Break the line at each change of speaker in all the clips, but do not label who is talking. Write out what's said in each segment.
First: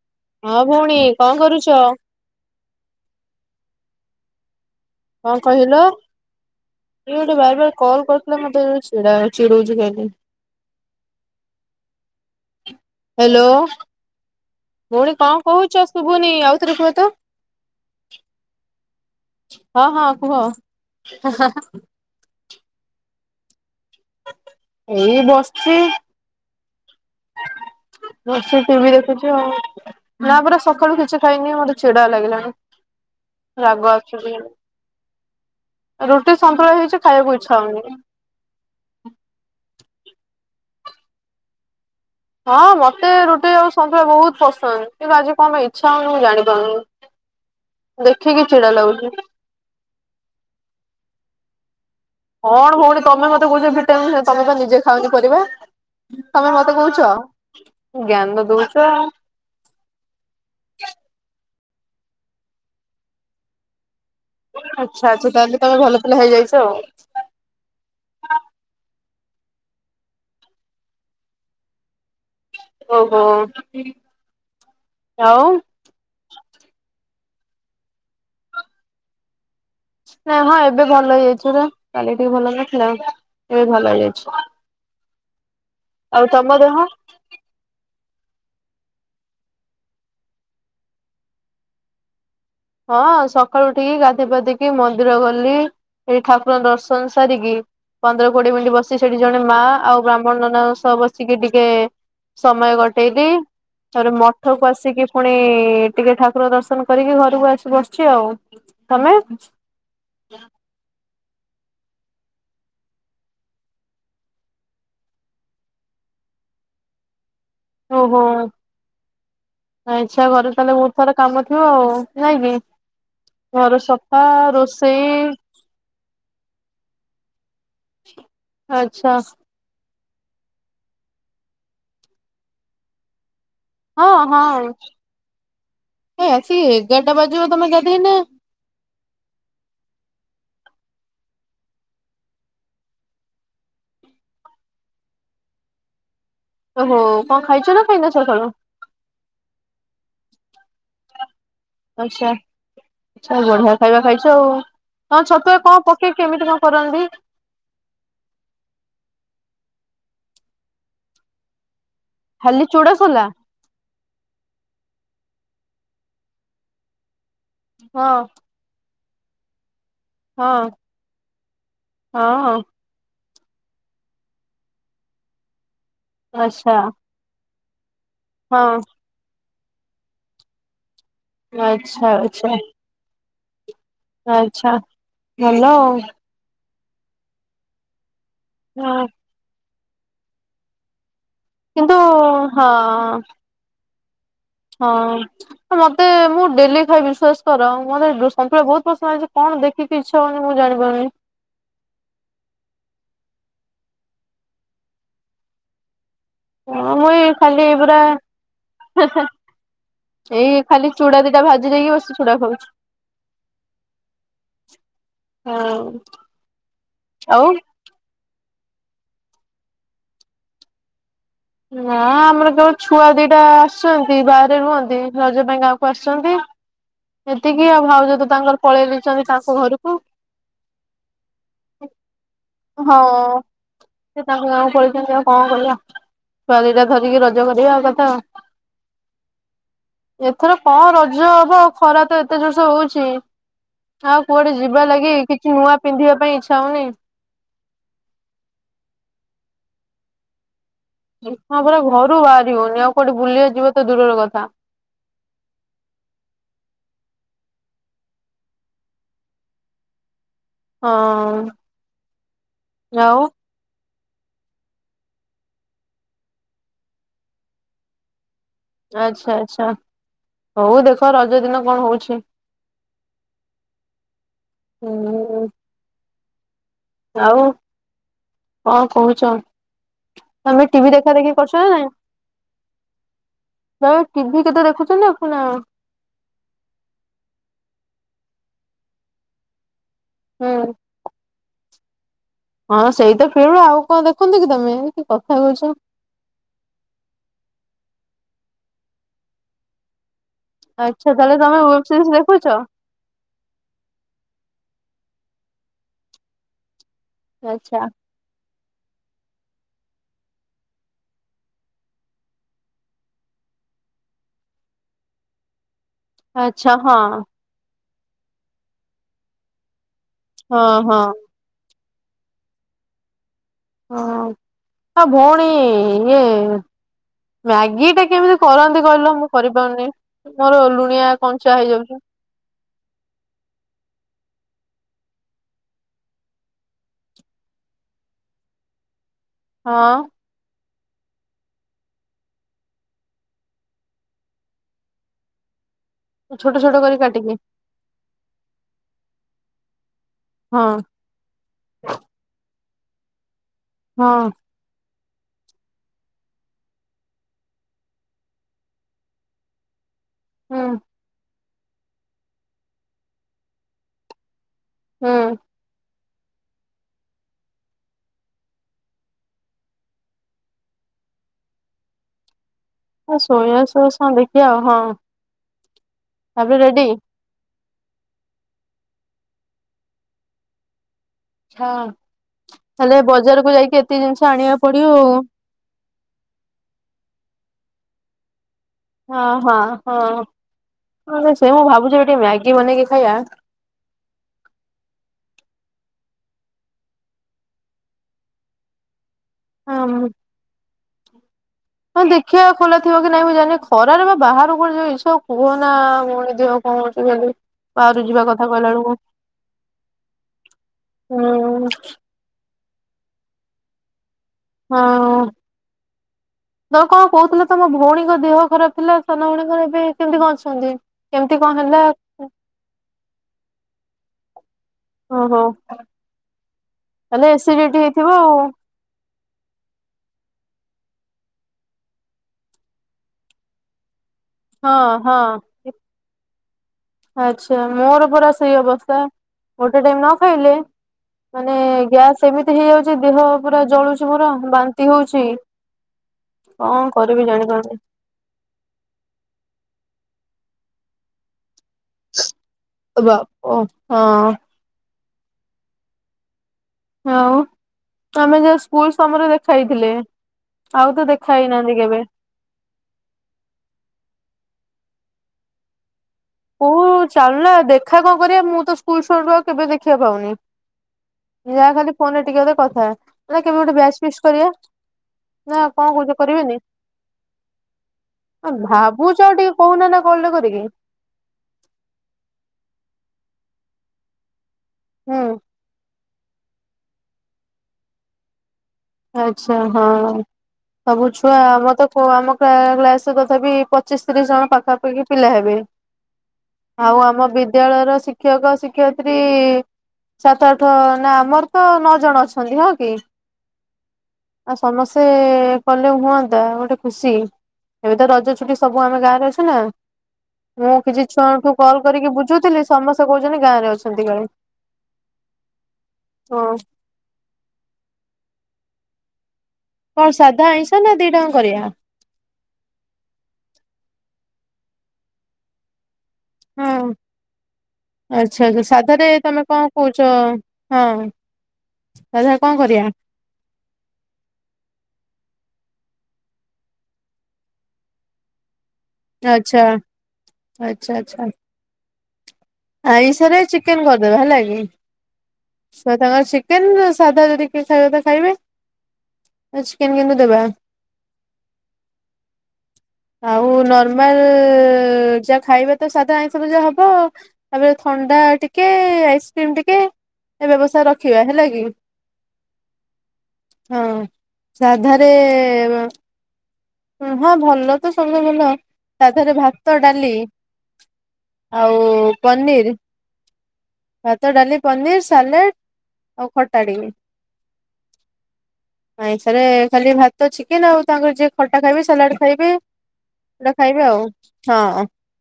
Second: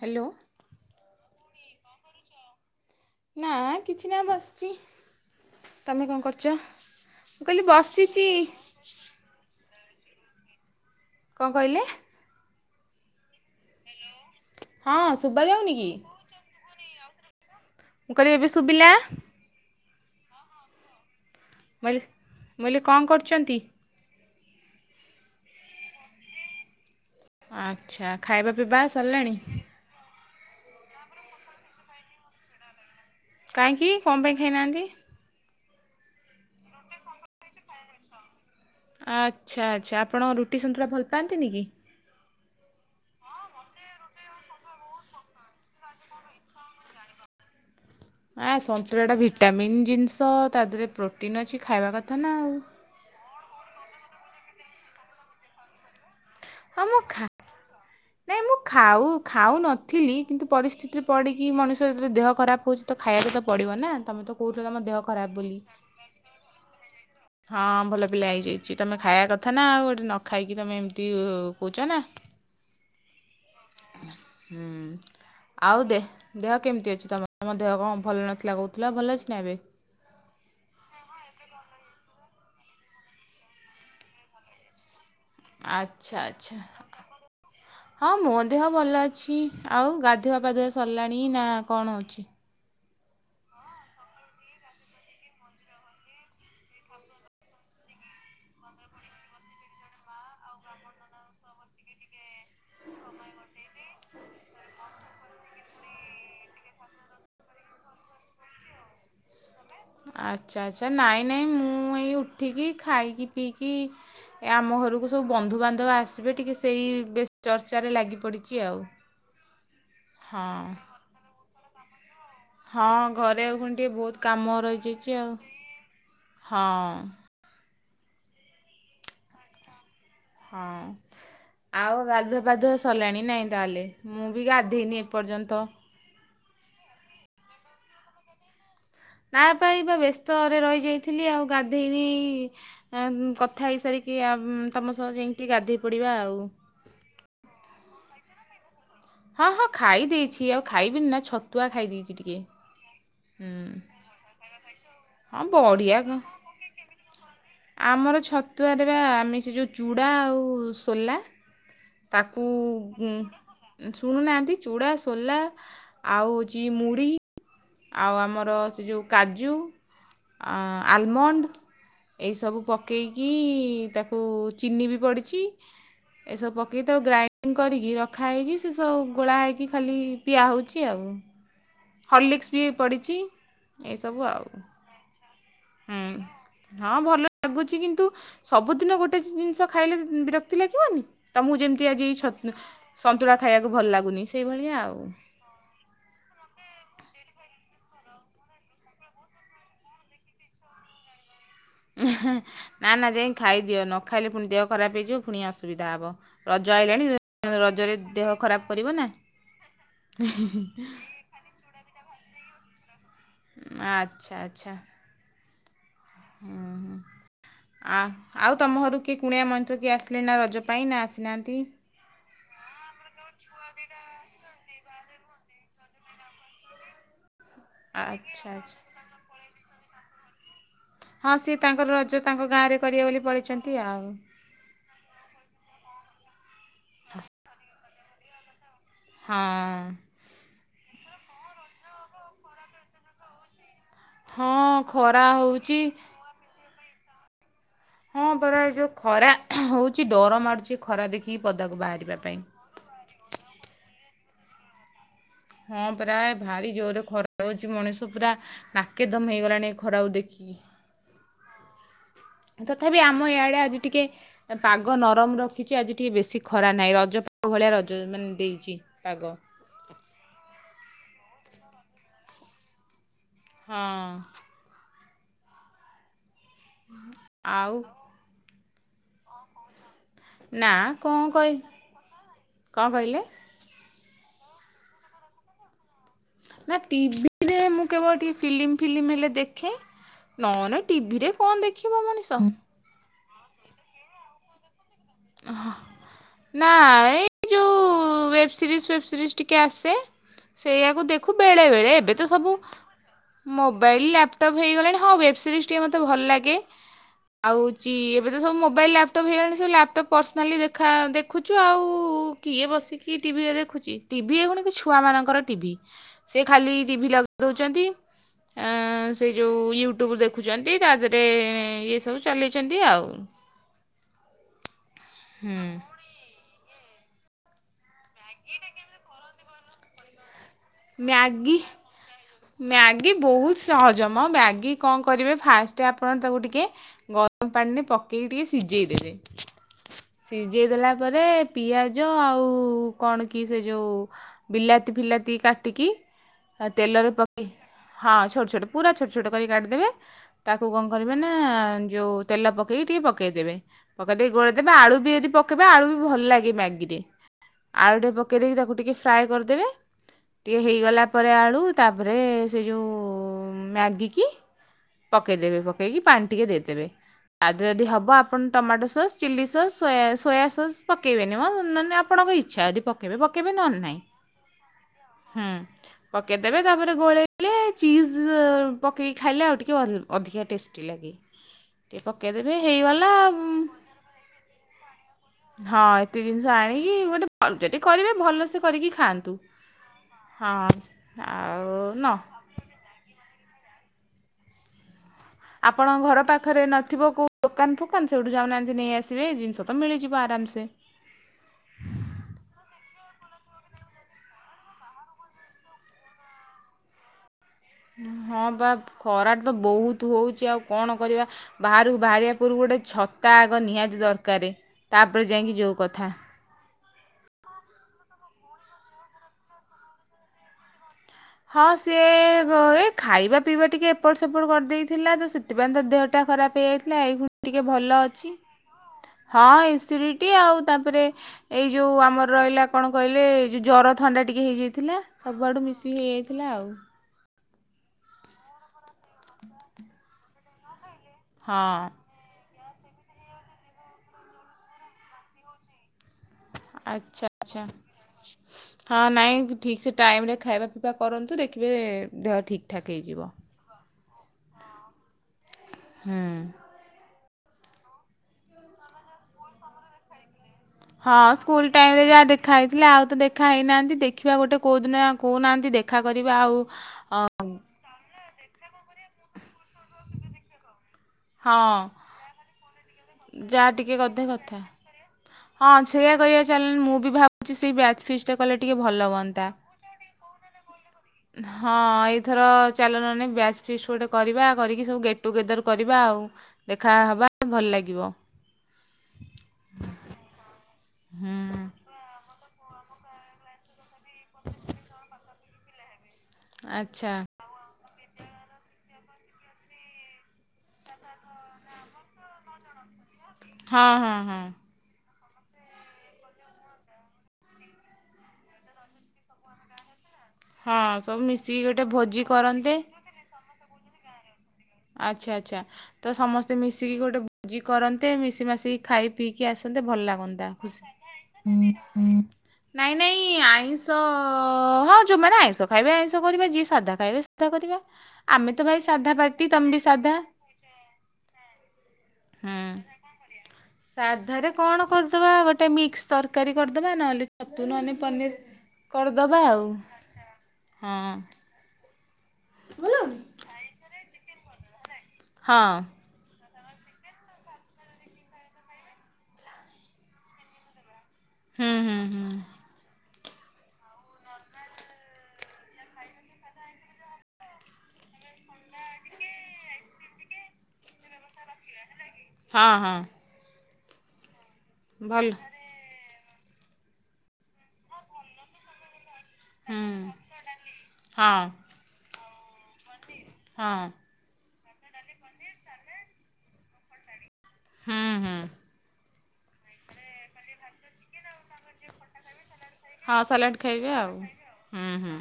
Hello.
ହଁ ଭଉଣୀ କଣ କରୁଚ?
ନା କିଛି ନା ବସିଚି।
କଣ କହିଲ କିଏ ଗୋଟେ
ମୁଁ
ବାର
କହିଲି
ବାର କଲ୍
ବସିଛି
କରିଥିଲା ମତେ ଯଛି ଚିଡା ଚିଡୋଉଛି ଖାଲି।
କଣ କହିଲେ?
ହ୍ୟାଲୋ
ହଁ
ଭଉଣୀ କଣ
ଶୁଭା ଯାଉନି
କହୁଛ
କି?
ଶୁଭୁନି ଆଉଥରେ କୁହ ତ?
ମୁଁ କହିଲି ଏବେ ଶୁଭିଲା?
ହଁ ହଁ କୁହ।
ମୁଁ କହିଲି କଣ କରୁଛନ୍ତି?
ଏଇ ବସିଛି।
ଆଚ୍ଛା।
ମୁଁ
ଖାଇବା
ସେଇ
ପିଇବା
ଟିଭି ଦେଖୁଛି
ସରିଲାଣି
ଆଉ ନା ପରା ସକାଳୁ କିଛି ଖାଇନି ମୋତେ ଚିଡା ଲାଗିଲାଣି।
କାହିଁକି
ରାଗ
କଣ ପାଇଁ
ଆସୁଚି।
ଖାଇନାହାନ୍ତି?
ରୁଟି ସନ୍ତୁଳା ହେଇଛି ଖାଇବାକୁ ଇଚ୍ଛା ହଉନି।
ଆଚ୍ଛା ଆଚ୍ଛା। ଆପଣ ରୁଟି ସନ୍ତୁଳା ଭଲ ପାଆନ୍ତିନି କି।
ହଁ ମତେ ରୁଟି ଆଉ ସନ୍ତୁଳା ବହୁତ ପସନ୍ଦ। କିନ୍ତୁ, ଆଜି କଣ ପାଇଁ ଇଚ୍ଛା ହଉନି ମୁଁ ଜାଣିପାରୁନି? [unintelligible] ଦେଖିକି
ଆଁ
ଚିଡା
ସନ୍ତୁଳା
ଲାଗୁଛି
ଟା ଭିଟାମିନ୍ ଜିନିଷ ତା ଦେହରେ ପ୍ରୋଟିନ୍ ଅଛି ଖାଇବା କଥା ନା। ଆଉ।
କଣ ଭଉଣୀ ତମେ ମତେ କହୁଛ ଭିଟାମିନ୍ ତମେ ବା ନିଜେ ଖାଅନି ପରିବା? ତମେ ମତେ
ହଁ ମୁଁ
କହୁଛ
ଖା ନାଇଁ
ଜ୍ଞାନ
ମୁଁ
ଦଉଛ।
ଖାଉ ଖାଉନଥିଲି କିନ୍ତୁ ପରିସ୍ଥିତିରେ ପଡ଼ିକି ମଣିଷ ଯେତେବେଳେ ଦେହ ଖରାପ ହେଉଛି ତ ଖାଇବାକୁ ତ ପଡ଼ିବ ନା ତମେ ତ କହୁଥିଲ ତମ ଦେହ
ଆଚ୍ଛା
ଖରାପ
ଆଚ୍ଛା
ବୋଲି
ତାହେଲେ ତମେ ଭଲ ପିଲା ହେଇଯାଇଛ ଆଉ।
ହଁ ଭଲ ପିଲା ହେଇଯାଇଛି ତମେ ଖାଇବା କଥା ନା ଆଉ ଗୋଟେ ନ ଖାଇକି ତମେ ଏମିତି କହୁଛ ନା।
ଓହୋ!
ହୁଁ। ଆଉ ଦେହ କେମିତି ଅଛି ତମ ତମ ଦେହ କଣ ଭଲ ନଥିଲା କହୁଥିଲା ଭଲ ଅଛି ନା ଏବେ?
ନାଇଁ ମ ଏବେ ଭଲ ହେଇଯାଇଛ ପରା, କାଲି ଟିକେ ଭଲ ନଥିଲା ଆଉ ଏବେ ଭଲ ହେଇଯାଇଛି।
ଆଚ୍ଛା
ଆଉ ତମ
ଆଚ୍ଛା।
ଦେହ
ହଁ ମୋ ଦେହ ଭଲ ଅଛି। ଆଉ ଗାଧୁଆ ପାଧୁଆ ସରିଲାଣି ନା କଣ ହଉଛି?
ହଁ ସକାଳୁ ଉଠିକି ଗାଧେଇ ପାଧେଇ କି ମନ୍ଦିର ଗଲି। ଏଇ ଠାକୁରଙ୍କ ଦର୍ଶନ ସାରିକି ପନ୍ଦର କୋଡିଏ ମିନିଟ୍ ବସି ସେଠି ଜଣେ ମା ଆଉ ବ୍ରାହ୍ମଣ ନନା ସହ ବସିକି ଟି- କେ ସମୟ କଟେଇଲିି। ତାପରେ ମ- ଠକୁ ଆସିକି ପୁଣି ଟିକେ ଠାକୁର ଦର୍ଶନ କରିକି ଘରକୁ ଆ- ବସିଛି। ଆଉ ତମେ?
ଆଚ୍ଛା ଆଚ୍ଛା ନାଇଁ ନାଇଁ ମୁଁ ଏଇ ଉଠିକି ଖାଇକି ପିଇକି। ଏ ଆମ ଘରକୁ ସବୁ ବନ୍ଧୁବାନ୍ଧବ ଆସିବେ ଟିକେ ସେଇ ବେ ଚର୍ଚ୍ଚାରେ ଲାଗି
ଓହୋ
ପଡ଼ିଛି ଆଉ। ହଁ
ଥର କାମ ଥିବ ଆଉ। ନାଇଁ କି
ହଁ ଘରେ ଆଉ ଫୁଣି
ଘର
ଟିକେ
ସଫା
ବହୁତ କାମ ରହିଯାଇଛି
ରୋଷେଇ
ଆଉ ହଁ।
ଆଚ୍ଛା।
ହଁ, ଆଉ ଗାଧୁଆ ପାଧୁଆ ସରିଲାଣି ନାଇଁ। ତାହେଲେ
ହଁ
ମୁଁ ବି
ହଁ
ଗାଧୋଇନି ଏପର୍ଯ୍ୟନ୍ତ।
ଏ ଆସି ଏଗାରଟା ବାଜିବ ତମେ ଗାଧେଇନା।
ନା ପାଇବା ବ୍ୟସ୍ତରେ ରହିଯାଇଥିଲି ଆଉ ଗାଧେଇନି। କଥା ହେଇ ସାରିକି ଆ ତମ ସହ ଯାଇକି ଗାଧେଇ ପଡିବା ଆଉ।
ଓହୋ! କଣ ଖାଇଛ ନା ଖାଇନ ସକାଳୁ?
ହଁ ହଁ ଖାଇ ଦେଇଛି ଆଉ ଖାଇବିନି ନା ଛତୁଆ ଖାଇ ଦେଇଛି ଟିକେ।
ଆଛା
ହୁଁ
ବଢିଆ ଖାଇବା ଖାଇଛ ଆଉ। ହ
ହଁ
ଛତୁଆ କଣ
ବଢ଼ିଆ
ପକେଇ
ଗ-
କେମିତି କଣ କରନ୍ତି?
ଆମର ଛତୁଆରେ ବା ଆମେ ସେ ଯେଉଁ ଚୂଡ଼ା ଆଉ ସୋଲା। ତାକୁ।
ଖାଲି ଚୁଡା ସୋଲା
ଶୁଣୁନାହାଁନ୍ତି ଚୂଡ଼ା, ସୋଲା, ଆଉ ହେଉଛି ମୁଢ଼ି,
ହଁ
ଆଉ ଆମର ସେ ଯେଉଁ କାଜୁ,
ହଁ
ଆଲମଣ୍ଡ,
ହଁ
ଏଇସବୁ ପକ ଇକି ତାକୁ ଚିନି ବି ପଡ଼ିଛି ଏସବୁ
ଆଚ୍ଛା
ପକେଇିକ ତାକୁ ଗ୍ରାଇଣ୍ଡ କରିକି ରଖାହେଇଛି ସେ
ହଁ
ସବୁ ଗୋଳା ହେଇକି ଖାଲି ପିଆ ହଉଛି ଆଉ।
ଆଚ୍ଛା ଆଚ୍ଛା
ହଲିକ୍ସ ବି ପଡ଼ିଛି। ଏଇସବୁ ଆଉ
ଆଚ୍ଛା ଭଲ ଆଉ।
ହୁଁ ହଁ ଭଲ ଲାଗୁଛି କିନ୍ତୁ ସବୁଦିନ
ହଁ
ଗୋଟେ ଜିନିଷ ଖାଇଲେ ବିରକ୍ତି ଲାଗିବନି। ତମୁକୁ ଯେମତି
କିନ୍ତୁ
ଆଜି ସତୁ
ହଁ
ସନ୍ତୁଳା ଖାଇବାକୁ ଭଲ ଲାଗୁନି ସେଇଭଳିଆ ଆଉ
ହଁ। ମତେ ମୁଁ ଡେଲି ଖାଏ ବିଶ୍ୱାସ କର ମତେ ସନ୍ତୁଳା ବହୁତ ପସନ୍ଦ ଲାଗଛି କଣ ଦେ ଖିକି ଇଛା ହଉନି ମୁଁ ଜାଣି ପାରୁନି
ଏହେଁ ନା ନା ଯାଇ ଖାଇଦିଅ ନ ଖାଇଲେ ପୁଣି ଦେହ ଖରାପ ହେଇଯିବ ପୁଣି ଅସୁବିଧା ହବ। ରଜ
ହଁ
ଆଇଲାଣି
ମୁଁ ଏଇ ଖାଲି ପୁରା
ରଜରେ ଦେହ ଖରାପ କରିବ ନା?
ଏଇ ଖାଲି ଚୁଡ଼ା ଦିଟା ଭାଜି ଦେଇକି ବସି ଚୁଡା ଖାଉଛି।
ଆଚ୍ଛା ଆଚ୍ଛା।
ହଁଉ ଆଉ?
ଆ ଆଉ ତମ ଘରୁକୁ କିଏ କୁଣିଆ ମଇଁତ୍ର କିଏ ଆସିଲେଣି ନା ରଜ ପାଇଁ ନା ଆସିନାହାନ୍ତି।
ନା ଆମର କେବଳ ଛୁଆ ଦିଟା ଆସିଛନ୍ତି ବାହାରେ ରୁହନ୍ତି ରଜ ପାଇଁ ଗାଁକୁ ଆସିଚନ୍ତି ଏତିକି ଆଉ ଭାଉଜତ
ଆଚ୍ଛା
ତାଙ୍କର
ଆଚ୍ଛା
ପଳେଇ ଯାଇଛନ୍ତି ତାଙ୍କ ଘରୁକୁ।
ହଁ ସିଏ ତାଙ୍କର ରଜ ତାଙ୍କ ଗାଁ ରେ
ହଁ।
କରିବେ ବୋଲି ପଳେଇଚନ୍ତି ଆଉ।
ସେ ତାଙ୍କ ଗାଁ କୁ ପଳେଇଚନ୍ତି ଆଉ। ହଁ ଗଲା ଛୁଆ ଦିଟା ଧରିକି ରଜ କରିବା କଥା।
ହଁ।
ଏଥର କଣ ରଜ ହବ ଖରା ତ ଏତେ ଜୋରସେ ହଉଛି ଆଉ କୁଆଡେ
ହଁ
ଯିବା ଲାଗି
ଖରା
କିଛି ନୂଆ
ହଉଛି।
ପିନ୍ଧିବା ପାଇଁ ଇଚ୍ଛା ହଉନି।
ହଁ ପରା ଏଇ ଯୋଉ ଖରା ହଉଛି ଡର ମାରୁୁଚି
ହଁ ପରା ଘରୁ ବାହାରି ହଉନି ଆଉ କୋଉଠି ବୁଲିଆକୁ ଯିବ ତ ଦୂରର କଥା
ହଁ ପରା ଭାରି ଜୋର ଖରା ଉଛି ମଣିଷ ପୁରା ନାକେ ଦମ ହେଇଗଲାଣି ଏ ଖରାକୁ ଦେଖିକି
ହଁ।
ତଥାପି ଆମ
ଆଉ
ଇଆଡ଼େ ଆଜି ଟିକେ ପାଗ ନରମ ରଖିଛି ଆଜି ଟିକେ ବେଶି ଖରା ନାହିଁ ରଜ ଗ ଭଳିଆ ରଜ ମାନେ ଦେଇଛି ପାଗ।
ଆଚ୍ଛା ଆଚ୍ଛା ହଉ ଦେଖ ରଜ ଦିନ କଣ ହଉଛି?
ହଁ।
[unintelligible] ଆଉ କଣ କହୁଚ? ତମେ
ନା
ଟିଭି ଦେଖା
କଣ
ଦେଖି
କହି
କରୁଛ ନା ନାଇଁ?
କଣ କହିଲେ?
ତମେ ଟିଭିି କେତେ ଦେଖୁଛନ୍ତି ନା ଦେଖୁନା?
ନା ଟିଭିରେ ମୁଁ କେବଳ ଟିକେ ଫିଲ୍ମ ଫିଲ୍ମ ହେଲେ ଦେଖେ।
ହୁଁ
ନନ ଟିଭିରେ କଣ ଦେଖିବ ମଣିଷ।
ହଁ ସେଇ ତ ଫିଳୁ ଆଉ କଣ ଦେଖନ୍ତି କି ତମେ କି କଥା କଉଛ।
ନା ଏ ଯୋଉ ୱେବ୍ ସିରିଜ୍ ଫୋଏବ୍ ସିରିଜ୍ ଟିକେ ଆସେ। ସେଇଆକୁ
ଆଚ୍ଛା
ଦେଖୁ
ତାହେଲେ ତମେ
ବେଳେ
ୱେବ
ବେଳେ
ସିରିଜ
ଏବେ ତ
ଦେଖୁଛ
ସବୁ ମୋବାଇଲ୍ ଲାପଟପ୍ ହେଇଗଲାଣି ହଁ ୱେବ୍ ସିରିଜ୍ ଟିକେ ମୋତେ ଭଲ ଲାଗେ
ଆଚ୍ଛା
ଆଉଉଚି ଏବେତ ସବୁ ମୋବାଇଲ ଲାପଟପ ହେଇଗଲାଣି ସବୁ ଲାପଟପ ପର୍ସନାଲି ଦେଖା ଦେଖୁଛୁ ଆଉ କିଏ ବସିକି ଟିଭିରେ ଦେଖୁଛି ଟିଭି ଏଗୁଣ କି ଛୁଆମାନଙ୍କର ଟିଭି ସେ
ଆଚ୍ଛା
ଖାଲି
ହଁ।
ଟିଭି ଲଗେ ଦଉଚନ୍ତି ଆଁ ସେ ଯୋଉ ୟୁ ଟ୍ୟୁବରୁ ଦେଖୁଛନ୍ତି
ହଁ
ତା
ହଁ
ଧେରେ ଇଏ ସବୁ ଚଲେଇଛନ୍ତି ଆଉ
ହଁଅ ଅ ଭଉଣୀ
ହୁଁ।
ଇଏ ମ୍ୟାଗିଟାକି କେମିତି କରନ୍ତି କହିଲ ମୁଁ କରିପାରୁନି ମୋର ଲୁ
ମ୍ୟାଗି ମ୍ୟାଗି ବହୁତ ସହଜମ ମ୍ୟାଗି କଣ କରିବେ ଫାଷ୍ଟ ଆପଣ ତାକୁ ଟିକେ ଗରମ ପାଣିରେ ପକେଇକି ଟିକେ ସିଜେଇଦେବେ।
ହଁ।
ସିଜେଇ ଦେଲା ପରେ ପିଆଜ ଆଉ କଣ କି ସେ ଯୋଉ ବିଲାତି ଫିଲାତି କାଟିକି
ଛୋଟ
ଅ
ଛୋଟ କରି
ତେଲରେ
କାଟିକି
ପକେଇ ହଁ ଛୋଟ ଛୋଟ ପୁରା ଛୋଟ ଛୋଟ କଇ କାଟଦେବେ
ହଁ
ତାକୁ କଣ କରି ହୁଏନା ଯୋଉ ତେଲ ପକେଇକି ଟିକେ ପକେଇଦେବେ ପକେଇ ଦେଇ
ହଁ।
ଘୋଡେଇ ତେବେ ଆଳୁ ବି ଯଦି ପକେଇବେ ଆଳୁ ବି ଭଲ ଲାଗେ ମ୍ୟାଗିରେ। ଆଳୁ ଟେ ପକେଇ ଦେଇକି ତାକୁ ଟିକେ ଫ୍ରାଏ କରିଦେବେ। ଟିକେ
ହୁଁ
ହେଇଗଲା ପରେ ଆଳୁ ତାପରେ ସେ ଯୋଉ ମ୍ୟାଗିକି
ହୁଁ
ପକେଇଦେବେ ପକେଇକି ପାଣି ଟିକେ ଦେଇଦେବେ। ଆଦେହେରେ ଯଦି ହବ ଆପଣ tomato sauce chilli sauce soya soya sauce ପକେଇବେନି ମ ନନେ ଆପ ଆପଣ ଙ୍କ ଇଚ୍ଛା ଯଦି ପ
ହଁ ସୋୟା ସସ୍ [unintelligible] ହଁ ଦେଖିଆ ଆଉ ହଁ।
ହୁଁ ପକେଇଦେବେ ତାପରେ ଗୋଳେଇ ଲେ ଚିଜ ଅ ପକେଇକି ଖାଇଲେ ଆଉ ଟିକେ ଅ ଅଧିକା ଟେଷ୍ଟି ଲାଗେ।
ହଁ
ଟିକେ ପକାଇଦେବେ
ତାହେଲେ
ହେଇଗଲା ଉଁ,
ବଜାରକୁୁ ଯାଇକି ଏତେ ଜିନିଷ ଆଣିଆକୁ ପଡିବ ଆଉ।
ହଁ ଏତେ ଜିନିଷ ଆଣିକି ଗୋଟେ ଭ ଯଦି କରିବେ ଭଲ ସେ
ହଁ ହଁ ହଁ ମୁଁ ବି ସେ ମୁଁ
ଆଉ
ଭାବୁଛି
ନ
ଟିକେ ମ୍ୟାଗି ବନେଇକି ଖାଇବା।
ଆପଣଙ୍କ ଘର ପାଖରେ ନଥିବ କୋଉ ଦୋକାନ ଫୋକାନ ସେଇଠୁ ଯାଉନାହାନ୍ତି ନେଇ ଆସିବେ ଜିନିଷ ତ
ହଁ।
ମିଳିଯିବ ଆରାମସେ।
ହଁ ଦେଖିଆ ଖୋଲା ଥିବ କି ନାଇଁ ମୁଁ ଜାଣିନି ଖରାରେ ବା ବାହାରକୁ କୁଆଡେ ଯିବାକୁ ଇଚ୍ଛା ହଉ କୁହନା ଭଉଣୀ ଦେହ ହଉଚି ଖାଲି। ବାହାରୁ ଯିବା
ହଁ
କଥା କହିଲା
ପା
ବେଳକୁ
ଖରା ତ ବହୁତୁ ହଉଚି ଆଉ କଣ କରିବା
ହୁଁ
ବାହାରକୁ ବାହାରିବା ପୁର୍ବରୁ ଗୋଟେ ଛତା ଆଗ ନିହାତି ଦରକାରେ ତାପରେ ଯାଇକି ଯୋଉ କଥା।
ତ କଣ କହୁଥିଲ ତମ ଭଉଣୀଙ୍କ ଦେହ ଖରାପ ଥିଲା ସାନ ଭଉଣୀଙ୍କର ଏବେ କେମିତି କ ଅଛନ୍ତି? କେମିତି କଣ
ହଁ
ହେଲା?
ସିଏ ଏ ଘଏ ଖାଇବା ପିଇବା ଟିକେ ଏପଟ ସେପଟ କରିଦେଇଥ ଥିଲା ତ
ଓହୋ
ସେଥିପାଇଁ ତ ଦେହଟା ଖରାପ ହେଇଯାଇଥିଲା
ତାହେଲେ
ଏଇଖୁଣି ଟିକେ
ଏସିଡିଟି
ଭଲ
ହେଇଥିବ
ଅଛି। ହଁ ଏସିଡିଟି ଆଉ ତାପରେ ଏଇ ଯୋଉ ଆମର ରହିଲା କଣ କହିଲେ ଏ ଯୋଉ ଜରତ ଥଣ୍ଡା ଟିକି
ଆଉ
ହେଇଯାଇଥିଲା
ହଁ
ସବୁଆଡ଼ୁ
ହଁ।
ମିଶିକି ହେଇଯାଇଥିଲା ଆଉ।
ଆଚ୍ଛା ମୋର ପରା ସେଇ ଅବସ୍ଥା ଗୋଟେ ଟାଇମ ନ ଖାଇଲେ ମାନେ
ହଁ
ଗ୍ୟାସ୍ ଏମିତି ହେଇଯାଉଚି ଦେହ ପୁରା ଜଳୁଚି ମୋର ବାନ୍ତି ହଉଚି।
ଆଚ୍ଛା ଆଛା।
ଜାଣିପାରୁନି।
ହଁ ନାଇଁ ଠିକ ସେ ଟାଇମ ରେ ଖାଇବା ପିଇବା କରନ୍ତୁ ଦେଖିବେ ଦେହ ଠିକ ଠାକ
ବାପ
ହେଇଯିବ
ହଁ
ହୁଁ।
ଆଉ ଆମେ ଯଉ ସ୍କୁଲ ସମୟରେ ଦେଖା ହେଇଥିଲେ। ଆଉ ତ
ହଁ
ଦେଖା
ସ୍କୁଲ
ହେଇନାହାନ୍ତି
ଟାଇମ
କେବେ।
ରେ ଯାଆ ଦେଖା ହେଇଥିଲା ଆଉ ତ ଦେଖା ହେଇନାହାନ୍ତି ଦେଖିବା ଗୋଟେ କୋଉ ଆ ଦିନ କହୁନାହାନ୍ତି ଦେଖ ଦେଖା କରିବା ଆଉ
କୋଉ
ଅ
ଚାଲୁନା ଦେଖା କଣ କରିବା ମୁଁ ତ ସ୍କୁଲ ସଲୁ ଆଉ କେବେ ଦେଖିଆକୁ ପାଉନି
ହଁ
ଯାହା ଖାଲି ଫୋନରେ ଟିକେ ଅଧେ କଥା ହେଲେ କେବେ
ଯାହା
ଗୋଟେ
ଟିକେ
ବ୍ୟାଚ ଫିସ୍
ଅଧେ
କରିଆ।
କଥା
ନା
ହଁ
କଣ
ସେଇଆ
କହୁଚ
କରିବା
କରିବାନି
ଚାଲୁନ ମୁଁ ବି ଭାବୁଛି ସେଇ ବ୍ୟାଚ୍ ଫିଷ୍ଟ୍ଟା
ଅ
କଲେ ଟିକେ ଭଲ
ଭାବୁଚ ଟିକେ
ହୁଅନ୍ତା
କହୁନା ନା ହୋଲ୍ଡ ରେ କରିକି।
ହଁ ଏଇଥର ଚାଲ ନାହେନେ ବ୍ୟାଚ ଫିଷ୍ଟ ଗୋଟେ କରିବା କରିକି ସବୁ ଗେଟ
ହୁଁ
ଟୁଗେଦର୍ କରିବା ଆଉ ଦେଖାହବା ଭଲ ଲାଗିବ।
ଆଚ୍ଛା ହଁ ସବୁ ଛୁଆ
ହୁଁ
ମତେ କୁ ଆମ କ୍ଲା କ୍ଲାସ୍ ତ ତଥାପି ପଚିଶି ତିରିଶ ଜଣ ପାଖାପାଖି ପିଲା ହେବେ ଆଉ
ଆଚ୍ଛା
ଆମ ବି ବିଦ୍ୟାଳୟର ଶିକ୍ଷକ ଶିକ୍ଷୟତ୍ରୀ ସାତ ଆଠ ନା ଆମର ତ ନଅ ଜଣ ଅଛନ୍ତି ହଁ କି।
ହଁ ହଁ ହଁ।
ଆଉ ସମସ୍ତେ କଲେ ହୁଅନ୍ତା ଗୋଟେ ଖୁସି। ଏବେ ତ ରଜ ଛୁଟି ସବୁ ଆମେ ଗାଁରେ ଅଛୁ ନା। ମୁଁ
ହଁ
କିଛି
ସବୁ
ଛୁଆଙ୍କୁ
ମିଶିକି
କଲ୍
ଗୋଟେ
କରିକି
ଭୋଜି
ବୁଝୁଥିଲି
କରନ୍ତେ
ସମସ୍ତେ କହୁଛନ୍ତି ଗାଁରେ ଅଛନ୍ତି କାଳେ।
ଆଚ୍ଛା ଆଚ୍ଛା ତ
ହଁ
ସମସ୍ତେ ମିଶିକି ଗୋଟେ ଭୋଜି କରନ୍ତେ ମିଶି ମାସି ଖାଇ ପିଇକି ଆସନ୍ତେ ଭଲ
କଣ ସାଧା
ଲାଗନ୍ତା
ଆଇଁଷ
ଖୁସି।
ନା ଦିଟାଙ୍କ କରିବା?
ନାଇଁ ନାଇଁ ଆଇଁଷ ହଁ ଯଉମାନେ ଆଇଁଷ ଖାଇବା ଆଇଁଷ କରିବା ଯିଏ
ହଁ
ସାଧା ଖାଇବେ ସାଧା କରିବା
ଆଚ୍ଛା
ଆମେ ତ
ଆଚ୍ଛା
ଭାଇ
ସାଧାରେ
ସାଧା ପା-
ତମେ କଣ କହୁଛ ହଁ ସାଧା କଣ
ହୁଁ
କରିବା।
ସାଧାରେ କଣ କରିଦବା ଗୋଟେ ମିକ୍ସ ତରକାରୀ କରିଦବା ନହେଲେ ଛତୁ ନହେଲେ ପନିର କରିଦେବା ଆଉ
ଆଚ୍ଛା
ହଁ। ହଁ
ଆଇଁସ ରେ ଚିକେନ କରିଦେବା ହେଲା କି।
ହଁ।
ଛୁଆ ତାଙ୍କର ଚିକେନ ସାଧା ଯଦି କିଏ ଖାଇବା ତା ଖାଇବେ ଚିକେନ୍ କିନ୍ତୁ ଦେବା
ହୁଁ ହୁଁ ହୁଁ।
ଆଉ ନର୍ମାଲ ଯା ଖାଇବା ତ ସାଧା ଆଇଁଷ ଫାଇଁସ ଯାହା ହବ। ତାପରେ ଥଣ୍ଡା ଟିକେ ଆଇସ୍କ୍ରିମ ଟିକେ ଏ ବ୍ୟବସାୟ ରଖିବା ହେଲା କି।
ହଁ ହଁ।
ହୁଁ ସାଧାରେ
ଭଲ
ହଁ ଭଲ ତ ସବୁଭଲ ତା ଦେହରେ ଭାତ
ହୁଁ
ଡାଲି
ହଁ
ଆଉ ଆଉ ପନିର
ହଁ।
ଭାତ ଡାଲି ପନିର୍ ସାଲେଡ଼ ଆଉ ଖଟାଟିକେ।
ହୁଁ ହୁଁ।
ଆାଇଁସରେ ଖାଲି ଭାତ ଚିକେନ ଆଉ ତାଙ୍କର ଯିଏ ଖଟା ଖାଇବେ ସାଲାଡ ଖାଇବେ ସେଟା ଖାଇବେ ଆଉ ହଁ
ହୁଁ ହୁଁ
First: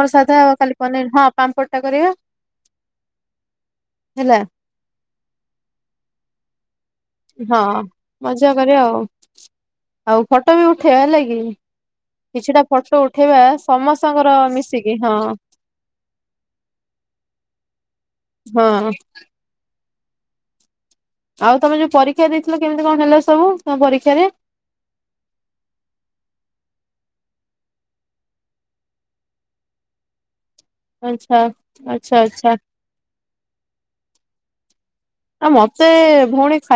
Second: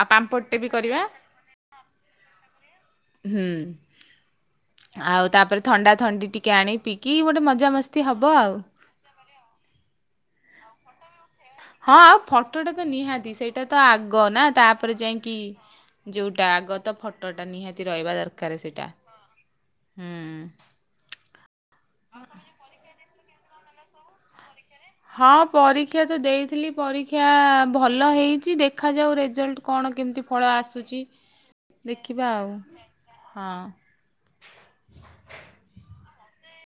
ଆଉ
ସାଧା
ପାମ୍ପଡ଼ଟେ ବି
ଖାଲି
କରିବା
ପନିର୍ ହଁ। ପାମ୍ପଡ଼ଟା କରିବା।
ହୁଁ
ହେଲା
ଆଉ ତାପରେ ଥଣ୍ଡା ଥଣ୍ଡି ଟିକେ ଆଣି ପି କି ଗୋଟେ ମଜାମସ୍ତି ହବ ଆଉ
ଏ ଓ। ଆଉ ଫଟୋ ବି ଉଠେଆ ହେଲାକି।
ହଁ ଆଉ ଫଟ ଟା ତ ନିହାତି ସେଇଟା ତ ଆଗ
ସମସ୍ତଙ୍କର
ନା
ମିଶିକି
ତାପରେ ଯାଇଁକି
ହଁ।
ଯୋଉଟା ଆଗତ ଫଟୋଟା ନିହାତି ରହିବା ଦରକାର ସେଟା
ହଁ
ହୁଁ
ଆଉ ତମେ ଯଉ ପରୀକ୍ଷା ଦେଇଥିଲ କେମିତି କଣ ହେଲା ସବୁ ତମ ପରୀକ୍ଷାରେ
ହଁ ପରୀକ୍ଷା ତ ଦେଇଥିଲି ପରୀକ୍ଷା ଭଲ ହେଇଚି ଦେଖାଯାଉ ରେଜାଲ୍ଟ କଣ କେମିତି ଫଳ ଆସୁଚି
ଆଚ୍ଛା ଆଚ୍ଛା
ଦେଖିବା
ଆଚ୍ଛା
ଆଉ ହଁ।
ଆଉ ମତେ ଭଉଣୀ ଫା